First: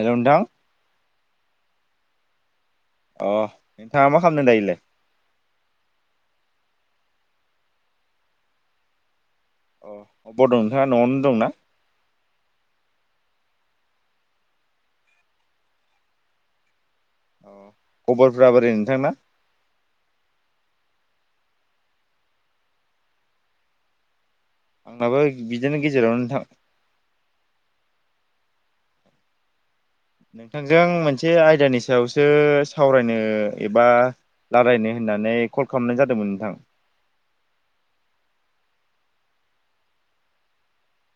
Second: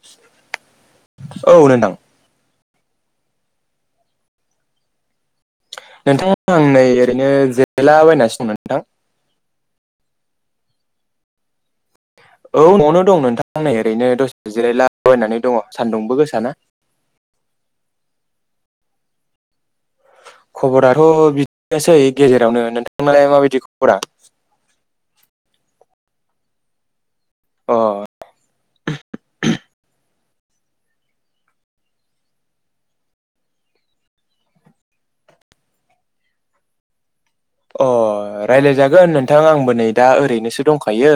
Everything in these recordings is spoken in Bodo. हेल' नोंथां औ नोंथां अ नोंथाङा मा खालामनो दायोलै नोंथाङा आं नै ओरैनो जिरयला बायनासोमोन नोंथां अ बड' नोंथाङा न'आवनो दंना औ न'आवनो दं नोंथां ओरैनो दसे जिरायलाबायनानै दङ सान्दुंबो गोसाना औ खबरफोरा बोरै नोंथांना खबराथ' बिदिनोसै गेजेरावनो नोंथांनालाय माबायदि खबरा आंनाबो बिदिनो गेजेराव नोंथां अ नोंथांजों मोनसे आयदानि सायावसो सावरायनो एबा रायलायनो होननानै कल खालामनाय जादोंमोन नोंथां अ रायलाय जागोन नोंथां आंबो नै दा ओरैनोसो दंखायो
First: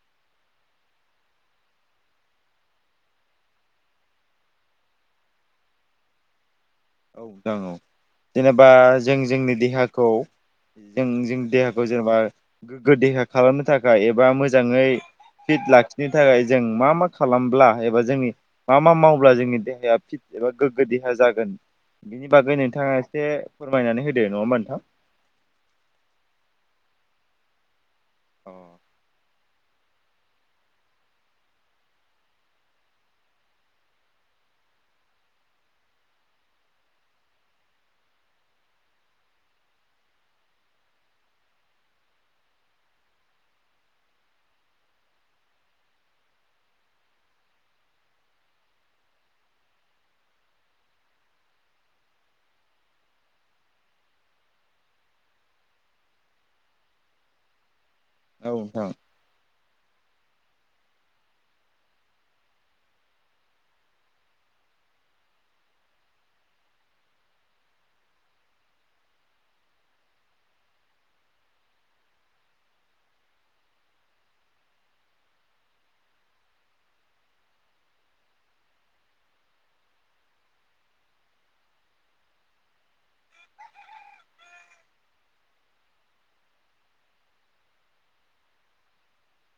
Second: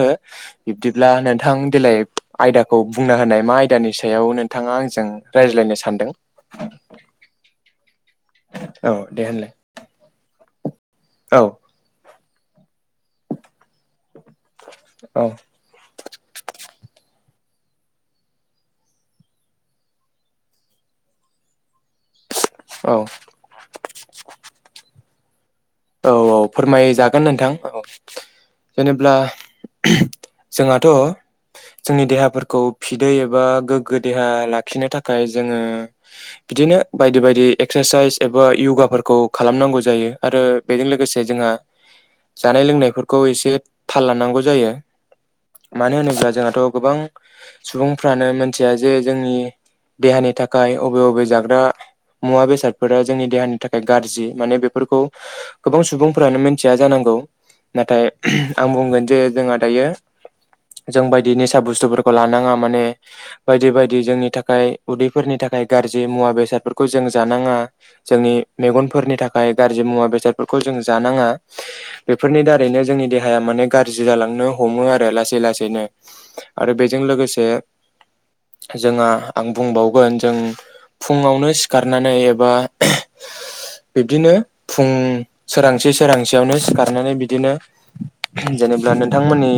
बिब्दिब्ला नोंथां देेलाय आयदाखौ बुंना होनाय मा आयदानि सायाव नोंथाङा आंजों रायज्लायनो सानदों औ दां औ जेनेबा औ जों दे होनलाय जोंनि देहाखौ जों औ जोंनि देहाखौ जेनेबा गोग्गो देहा खालामनो थाखाय एबा एा मोजाङै औ फिट लाखिनो थाखाय जों मा मा खालामब्ला एबा जोंनि मा मा मावब्ला जोंनि देहाया फिट एबा गोग्गो देहा जागोन बिनि बागै औ नोंथाङा एसे फोरमायनानै होदो नङा होमबा नोंथां। औ औ फोरमायजागोन नोंथां औ जेनेब्ला जोंहाथ' जोंनि देहाफोरखौ फिदै एबा गोग्गो देहा लाखिनो थाखाय जोङो बिदिनो बायदि बायदि एक्सारसाइस एबा यगाफोरखौ खालामनांगौ जायो आरो बेजों लोगोसे जोंहा जानाय लोंनायफोरखौ एसे थाल लानांगौ जायो। मानो होनोब्ला जोंहाथ' गोबां सुबुंफ्रानो मिथिया जे जोंनि देहानि थाखाय अबे बबे जाग्रा मुवा बेसादफोरा जोंनि देहानि थाखाय गाज्रि माने बेफोरखौ गोबां सुबुंफोरानो मिथिया जानांगौ नाथाय आं नोंथां औ बुंगोन जे जोंहा दायो जों बायदि निसा बुस्थुफोरखौ लानाङा माने बायदि बायदि जोंनि थाखाय उदैफोरनि थाखाय थाखाय गाज्रि मुवा बेसादफोरखौ जों जानाङा जोंनि मेगनफोरनि थाखाय गाज्रि मुवा बेसाद फोरखौ जों जानाङा बेफोरनि दारैनो जोंनि देहाया माने गाज्रि जालांनो हमो आरो ला- लासैनो आरो बेजों लोगोसे जोंहा आं बुंबावगोन जों फुङावनो सिखारनानै एबा बिब्दिनो फुं सोरांसि सोरांसेयावनो सिखारनानै बिदिनो जेनेबा नोंथांमोननि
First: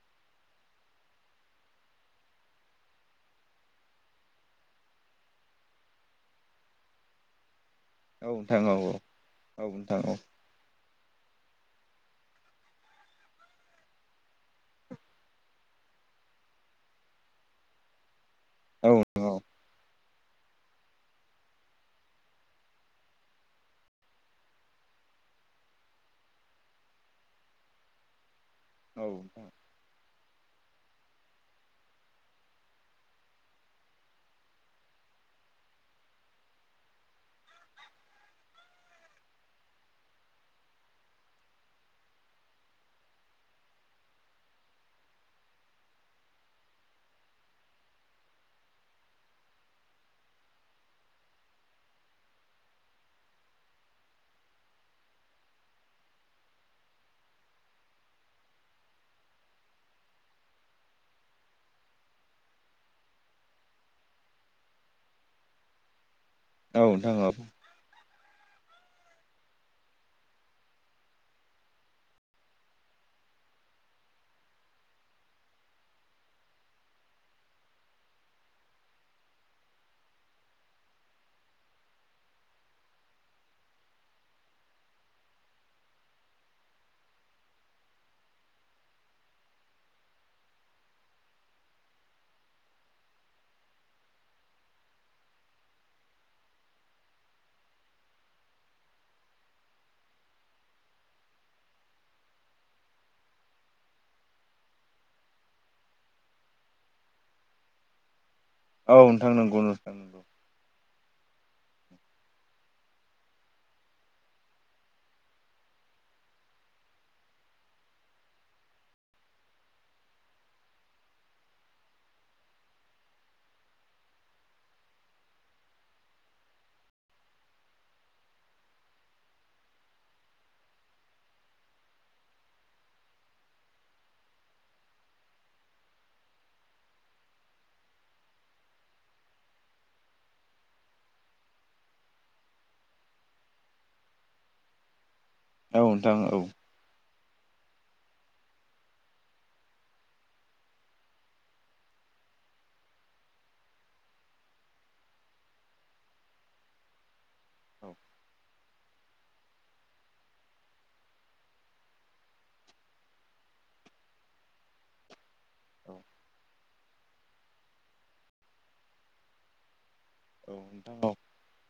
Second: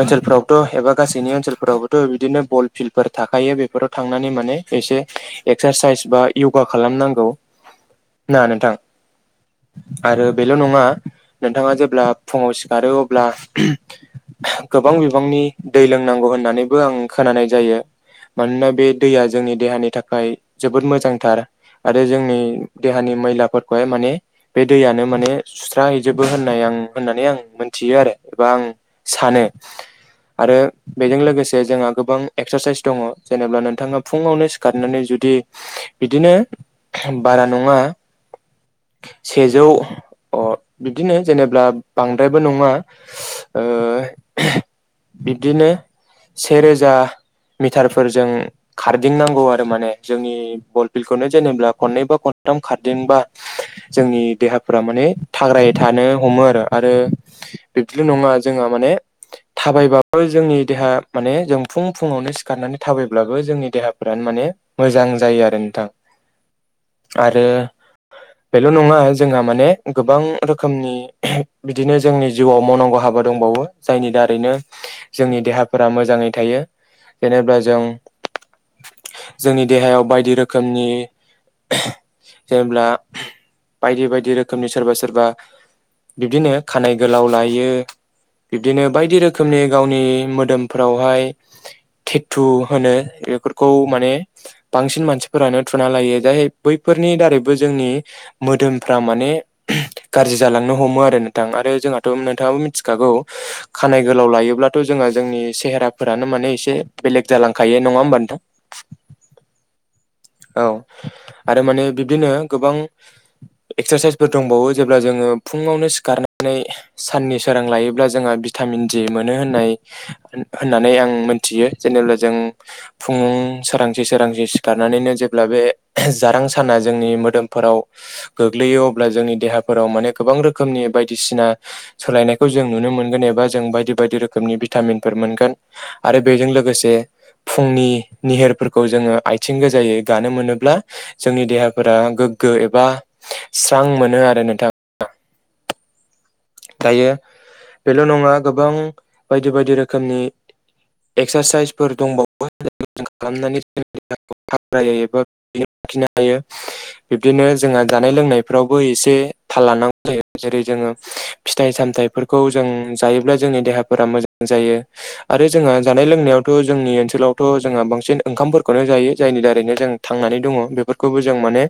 ओनसोल फ्रावथ' एबा गासैनि ओनसोलफोरावबोथ' बिदिनो बल फिल्डफोर थाखायो बेफोराव थांनानै माने एसे एक्सारसाइस बा यगा खालामनांगौ। औ नोंथां औ औ औ नोंथां आरो बेल' नङा नोंथाङा जेब्ला फुङाव सिखारो अब्ला गोबां बिबांनि दै लोंनांगौ होननानैबो आं खोनानाय जायो। मानोना बे औ दैया नोंथां औ जोंनि देहानि थाखाय थाखाय जोबोद मोजांथार आरो जोंनि देहानि मैलाफोरखौहाय माने बे दैयानो माने सुस्रााहैजोबो होननाय आं होननानै आं मोनथियो आरो एबा आं सानो आरो बेजों लोगोसे जोंहा गोबां एक्सारसाइस दङ जेनेबा नोंथाङा फुङावनो सिखारनानै जुदि बिदिनो बारा नङा [inaudible] सेजौ अ बिदिनो जेनेबा बांद्रायबो नङा [inaudible] बिब्दिनो सेेरजा मिटारफोरजों खारदिंनांगौ आरो माने जोंनि बल फिल्ड खौनो जेनेब्ला खननै बा खन- खाम खारदेंबा जोंनि देहाफोरा माने थाग्राय थानो हमो आरो आरो बिब्दिल' नङा जोंहा माने थाबायबाबो जोंनि देहा माने जों फुं फुु़ंवावनो सिखारनानै थाबायब्लाबो जोंनि देहाफोरानो माने माने मोजां जायो आरो नोंथां औ नोंथां औ आरो बेल नङा जोंहा माने गोबां रोखोमनि बिदिनो जोंनि जिउआव मावनांगौ हाबा दंबावो। जायनि दारैनो जोंनि देहाफोरा मोजाङै थायो। जेनेबा जों जोंनि देहायाव बायदि रोखोमनि जेब्ला बायदि बायदि रोखोमनि सोरबा सोरबा बिब्दिनो खानायाइ गोलाव लायो। बिब्दिनो बायदि रोखोमनि गावनि मोदोमफ्रावहाय थेथु होनो बेफोरखौ माने बांसिन मानसिफोरानो थुना लायो जाय बैफोर नि दारैबो जोंनि मोदोमफ्रा माने गाज्रि जालांनो हमो आरो नोंथां आरो जोंहाथ नोंथाङाबो मिथिखागौ खानाय गोलाव लायोब्लाथ जोंहा जोंनि सेहेराफोरानो माने एसे बेलेग जालांखायो नङा होमबा नोंथां। औ नोंथां नंगौ नोंथां नगौ औ आरो माने बिब्दिनो गोबां [inaudible] एक्सारसाइसफोर दंबावो जेब्ला जोनङो फुङावनो सिखारनानै साननि सोरां लायोब्ला जोंहा बिथा मिन जि मोनो होननाय होननानै आं मोनथियो जेने जों फुं सोरांसि सोरांसि सिखारनानैनो जेब्ला बे जारां साना जोंनि मोदोमफोराव गोग्लैयो अब्ला जोंनि देहाफोराव माने गोबां रोखोमनि बायदिसिना सोलायनायखौ जों नुनो मोनगोन एबा जों बायदि बायदि रोखोमनि भितामिनफोर मोनगोन आरो बेजों लोगोसे फुंनि नि निहिरफोरखौ जोऔङो आथिं गोजायै गानो मोनोब्ला जोंनि देहाफोरा गोग्गो ए बा स्रां मोनो आरो नोंथां औ नोंथां औ दायो बेल नङा गोबां बायदि बायदि रोखोमनि एक्सारसाइसफोर दंबावो जायखौ जों खालामनानै जोंनि देहाखौ हायो एबा लाखिनो हायो बिब्दिनो जोंहा औ जानाय लोंनायफ्रावबो एसे थाल लानांगौ जायो जेरै जोंङो फिथाइ सामथायाइफोरखौ जों जायोब्ला जोंनि देहाफोरा मोजां जायो आरो जोंहा औ जानाय लोंनायाव थ जोंनि ओनसोलावथ जोंहा बांसिन ओंखामफोरखौखौनो जायो जायनि दारैनो जों थांनानै औ दङ नोंथां औ बेफोरखौबो जों माने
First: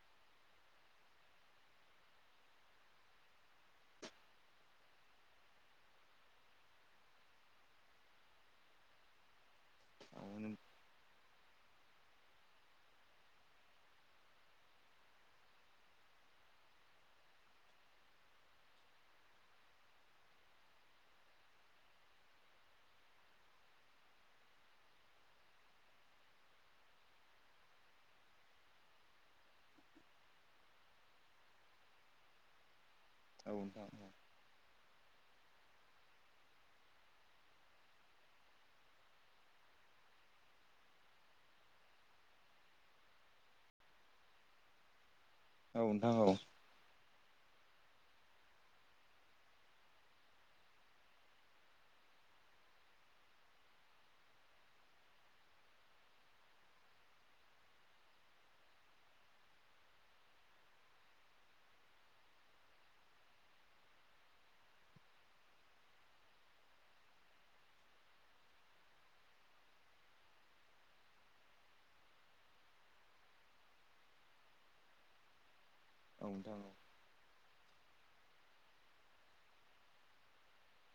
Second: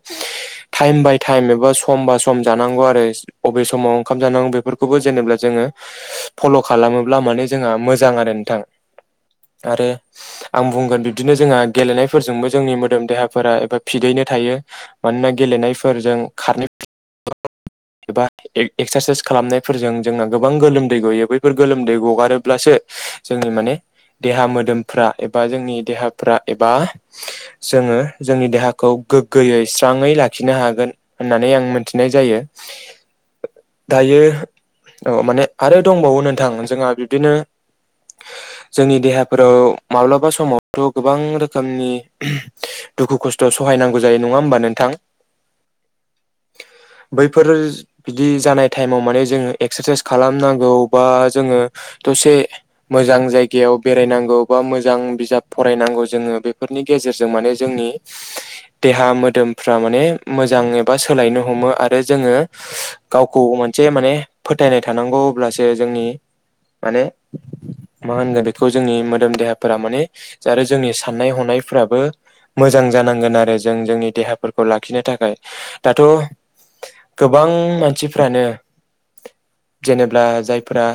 टाइम बाय टाइम एबा सम बा सम जानांगौ आरो बबे समाव ओंखाम जानांगौ बे बेफोरखौबो जेनेबा जोङो फल खालामोब्ला माने जोंहा मोजां आरो नोंथां आरो औ आं नोंथां बुंगोन बिदिनो जोंहा गेलेनायफोरजोंबो जोंनि मोदोम देहाफोरा एबा फिदैनो थायो मानोना गेलेनायफोरजों खारनो [inaudible] एबा एक्सारसाइस खालामनायफोरजों जोंना गोबां गोलोमदै गयो बैफोर गोलोमदै गगारोब्लासो जोंनि माने देहा मोदोमफ्रा एबा जोंनि देहाफ्रा एबा जोंङो जोंनि देहाखौ गोग्गोयै स्राङै लाखिनो हागोन होननानै आं मोनथिनाय जायो। [inaudible] दायो औ माने आरो दंबावो नोंथां जोंहा बिब्दिनो जोंनि देहाफोराव माब्लाबा समावथ गोबां रोखोमनि दुखु खस्थ सहायनांगौ जायो नङा होमबा नोंथां। औ नोंथां औ बैफोर बिदि जानाय टाइमाव माने जो एक्सारसाइस खालामनांगौबा जोंङो दसे मोजां जायगायाव बेरायनांगौ बबा मोजां बिजाब फरायनांगौ जोंङो बेफोरनि गेजेरजों माने जोंनि देहा मोदोमफ्रा माने मोजां एबा सोलायनो हमो आरो जोङो गाव खौ मोनसे माने फोथायनाय थानांगौ अब्लासो जोंनि माने मा होनगोन बेखौ जोंनि मोदोम देहाफोरा माने आरो जोंनि साननाय हनायफोराबो मोजां जानांगोन आरो जों जोंनि देहाफोरखौ लाखिनो थाखाय दाथ' औ नोंथां औ गोबां मानसिफ्रानो जेनेब्ला जायफोरा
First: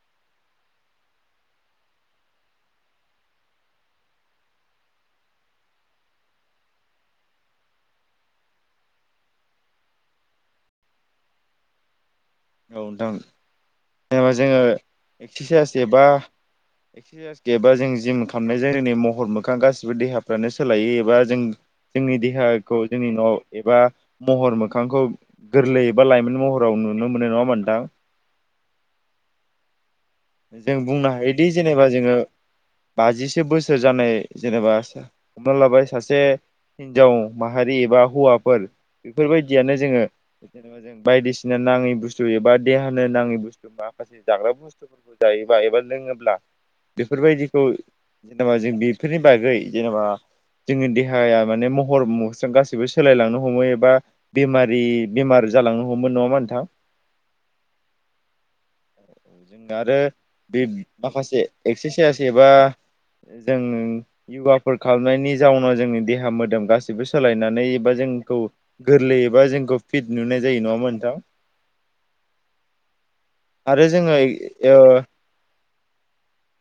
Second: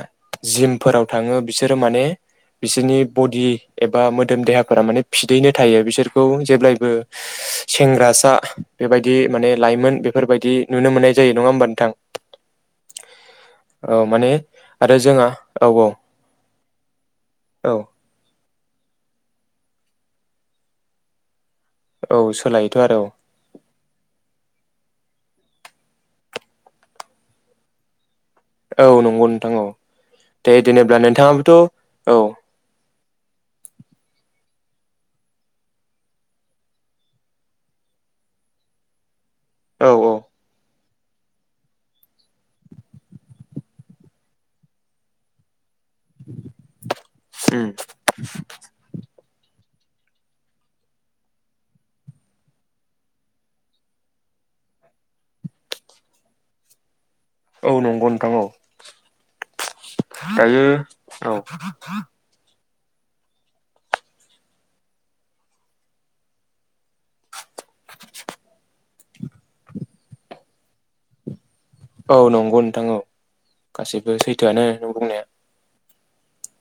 जिमफोराव थाङो बिसोरो माने बिसोरनि बडि एबा मोदोम देहाफोरा माने फिदैनो थायो बिसोरखौ जेब्लायबो सेंग्रासा बेबायदि माने लाइमोन बेफोरबायदि नुनो मोननाय जायो नङा होमबा नोंथां औ नोंथां औ जोङो आरो जोंहा औ एक्सारसाइस औ एबा एक्सारसाइस गैयाबा औ जों जिम खालामनायजों जोंनि महर मोखां गासिबो देहा फ्रानो सोलायो एबा जों जोंनि औ देहाखौ सोलायोथ' आरो जोंनि न'आव एबा महर मोखांखौ गोरलै एबा लाइमोन महराव नुनो मोननाय नङा होमबा नोंथां औ नंगौ नोंथां औ दे जों जेनेब्ला बुंनो हायोदि नोंथाङाबोथ' जेनेबा जोङो औ बाजिसो बोसोर जानाय जेनेबा हमना लाबाय सासे हिनजाव माहारि एबा हौवाफोर बेफोरबायदियानो औ जोङो औ जेनेबा जों बायदिसिना नाङि बुस्थु एबा देहानो नाङै बुस्थु माखासे जाग्रा बुस्थुफोरखौ जायोब एबा लोङोब्ला बेफोरबायदिखौ उम जेनेबा जों बेफोरनि बागै जेनेबा जोंनि देहाया माने महर मस्राया गासैबो सोलायलांनो हमो एबा बेमारि बेमार जालांनो हमो नङा होमबा नोंथां औ नंगौ नोंथां औ जोंना आरो बे दायो औ माखासे एक्सारसाइस एबा जों इउगाफोर खालामनायनि जाउनाव जोंनि देहा मोदोम गासैबो सोलायनानै नै बा जोंखौ गोरलैबा जोंखौ फिट नुनाय जायो नङा होमबा नोंथां औ नंगौ नोंथां औ आरो जोङो गासिबो सैथोआनो ओ नों बुंनाया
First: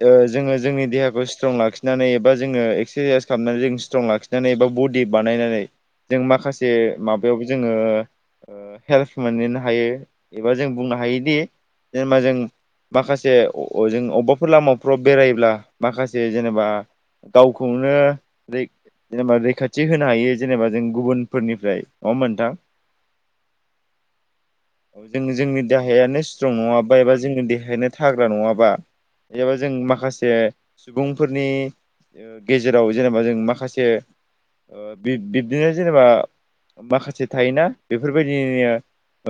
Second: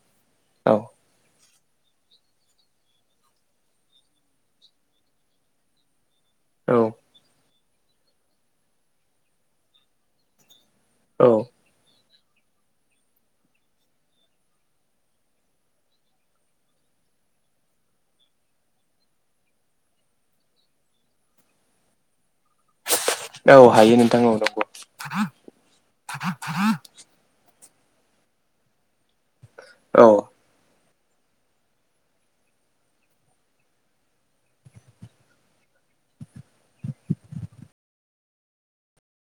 ओ जोङो औ जोंनि देहाखौ स्ट्रं लाखिनानै एबा जोङो एक्सारसाइस खालामनानै जों स्ट्रं लाखिनानै एबा बडि बानायनानै जों माखासे औ माबायावबो जोङो ओ हेल्प मोनहोनो हायो एबा जों बुंनो औ हायोदि जेनेबा जों माखासे अ-अ जों अबेबाफोर लामाफ्राव बेरायोब्ला माखासे जेनेबा गावखौनो दै जेनेबा रैखाथि होनो हायो जेनेबा जों गुबुनफोरनिफ्राय नङा होमबा नोंथां औ हायो नोंथां औ नंगौ औ जों जोंनि देहायानो स्ट्रं नङा बा एबा जोंनि देहा बेखायनो थाग्रा नङाबा एबा जों औ माखासे सुबुंफोरनि ओ गेजेराव जेनेबा जों माखासे ओ बिब बिब्दिनो जेनेबा माखासे थायोना बेफोरबायदि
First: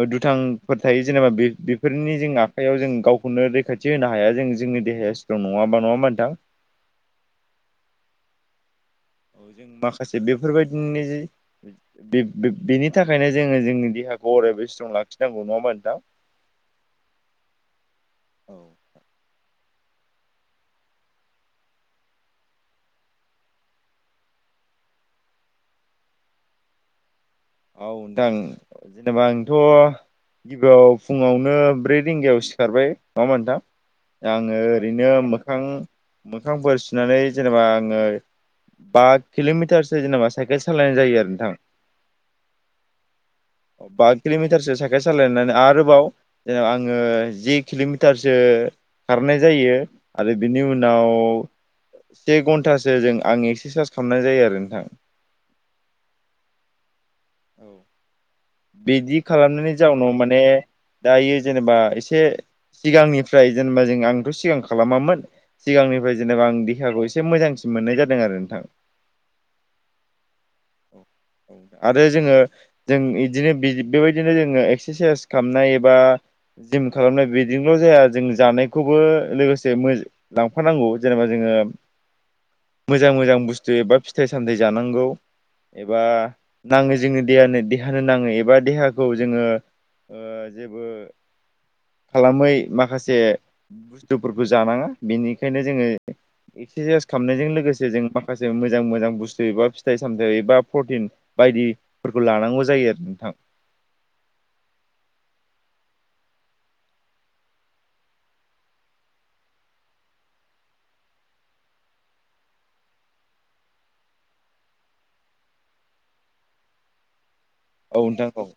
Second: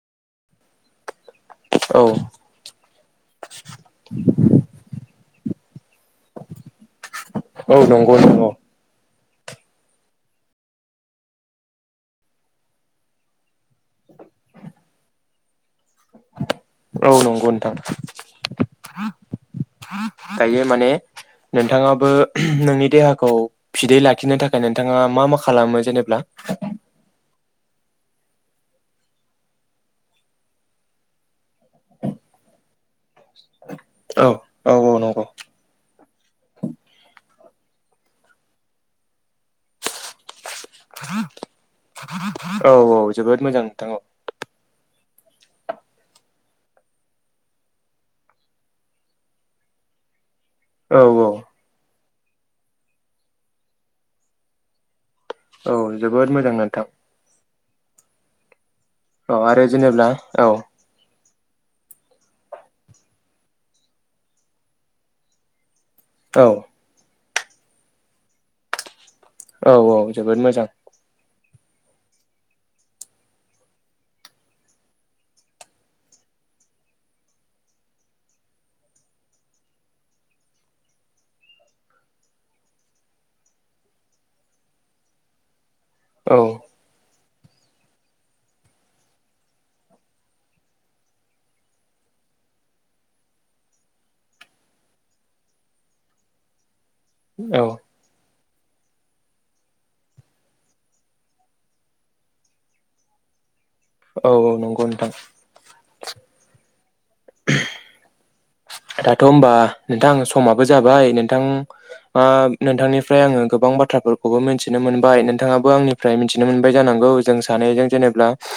ओ दुथांफोर थायो जेनेबा बे औ बेफोरनि जों आखाइयाव जों गावखौनो रैखाथि होनो हाया जों जोंनि देहाया स्ट्रं नङाबा नङा होमबा नोंथां औ नंगौ नंगौ औ जों माखासे बेफोरबायदिनि बि बेनि थाखायनो जों ङो जोंनि देहाखौ अरायबो स्ट्रं लाखिनांगौ नङा होमबा नोंथां औ नंगौ नोंथां औ दायो माने नोंथाङाबो नोंनि देहाखौ फिदै लाखिनो थाखाय नोंथाङा मा मा खालामो जेनेब्ला औ नोंथां जेनेबा आंथ' गिबियाव फुङावनो ब्रै रिंगायाव सिखारबाय नङा होमबा औ नोंथां आङो औ औ ओरैनो नंगौ मोखां मोखांफोर सुनानै जेनेबा आङो बा किल'मिटारसो जेनेबा साइकेल सालायनाय जायो आरो नोंथां औ औ जोबोद मोजां नोंथां औ साइखेल सालायनानै आरोबाव जेनेबा आङो जि किल'मिटारसो खारनाय जायो आरो बिनि औ उनाव औ से घन्टासो जों आं एक्सारसाइस खालामनाय जायो आरो नोंथां औ जोबोद मोजां नोंथां औ बिदि औ आरो खालामनायनि जेनेब्ला जाउनाव माने औ दायो जेनेबा एसे सिगांनिफ्राय जेनेबा जों आंथ' सिगां खालामामोन- सिगांनिफ्राय औ जेनेबा आं देहाखौ एसे मोजांसिन मोननाय जादों आरो नोंथां। औ औ जोबोद मोजां आरो जोङो जों बिदिनो बेबायदिनो जोङो एक्सारसाइस खालामनाय एबा जिम खालामनाय बिदिनोल' जाया जों जानायखौबो लोगोसे लांफानांगौ जेनेबा जोङो मोजां मोजां बुस्थु एबा फिथाइ सामथाय जानांगौ एबा औ नाङो जोंनि देहानो देहानि होननो नाङो एबा देहाखौ जोङो जेबो खालामै माखासे बुस्थुफोरखौ जानाङा बेनिखायनो जोङो एक्सारसाइस खालामनायजों औ लोगोसे जों माखासे मोजां मोजां बुस्थु एबा फिथाइ सामथाइ एबा प्रटिन बायदिफोरखौ लानांगौ ज जायो आरो नोंथां। औ औ नंगौ नोंथां दाथ' होमबा नोंथां समाबो जाबाय नोंथां मा नोंथांनिफ्राय आङो गोबां बाथ्राफोरखौबो मिन्थिनो मोनबाय नोंथाङाबो आंनिफ्राय मिन्थिनो मोनबाय जानांगौ जों सानैजों औ जेनेबा नोंथां औ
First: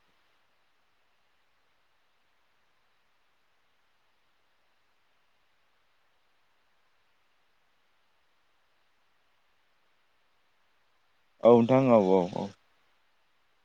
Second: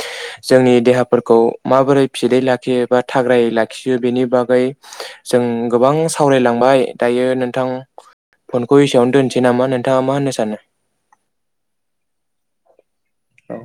जोंनि देहा फोरखौ माबोरै फिदै लाखियो बा थाग्रायै लाखियो बेनि बागै जों गोबां सावरायलांबाय दायो नोंथां फनखौ एसेयावनो दोनसै नामा नोंथाङा मा होननो सानो? औ नोंथां औ औ औ। औ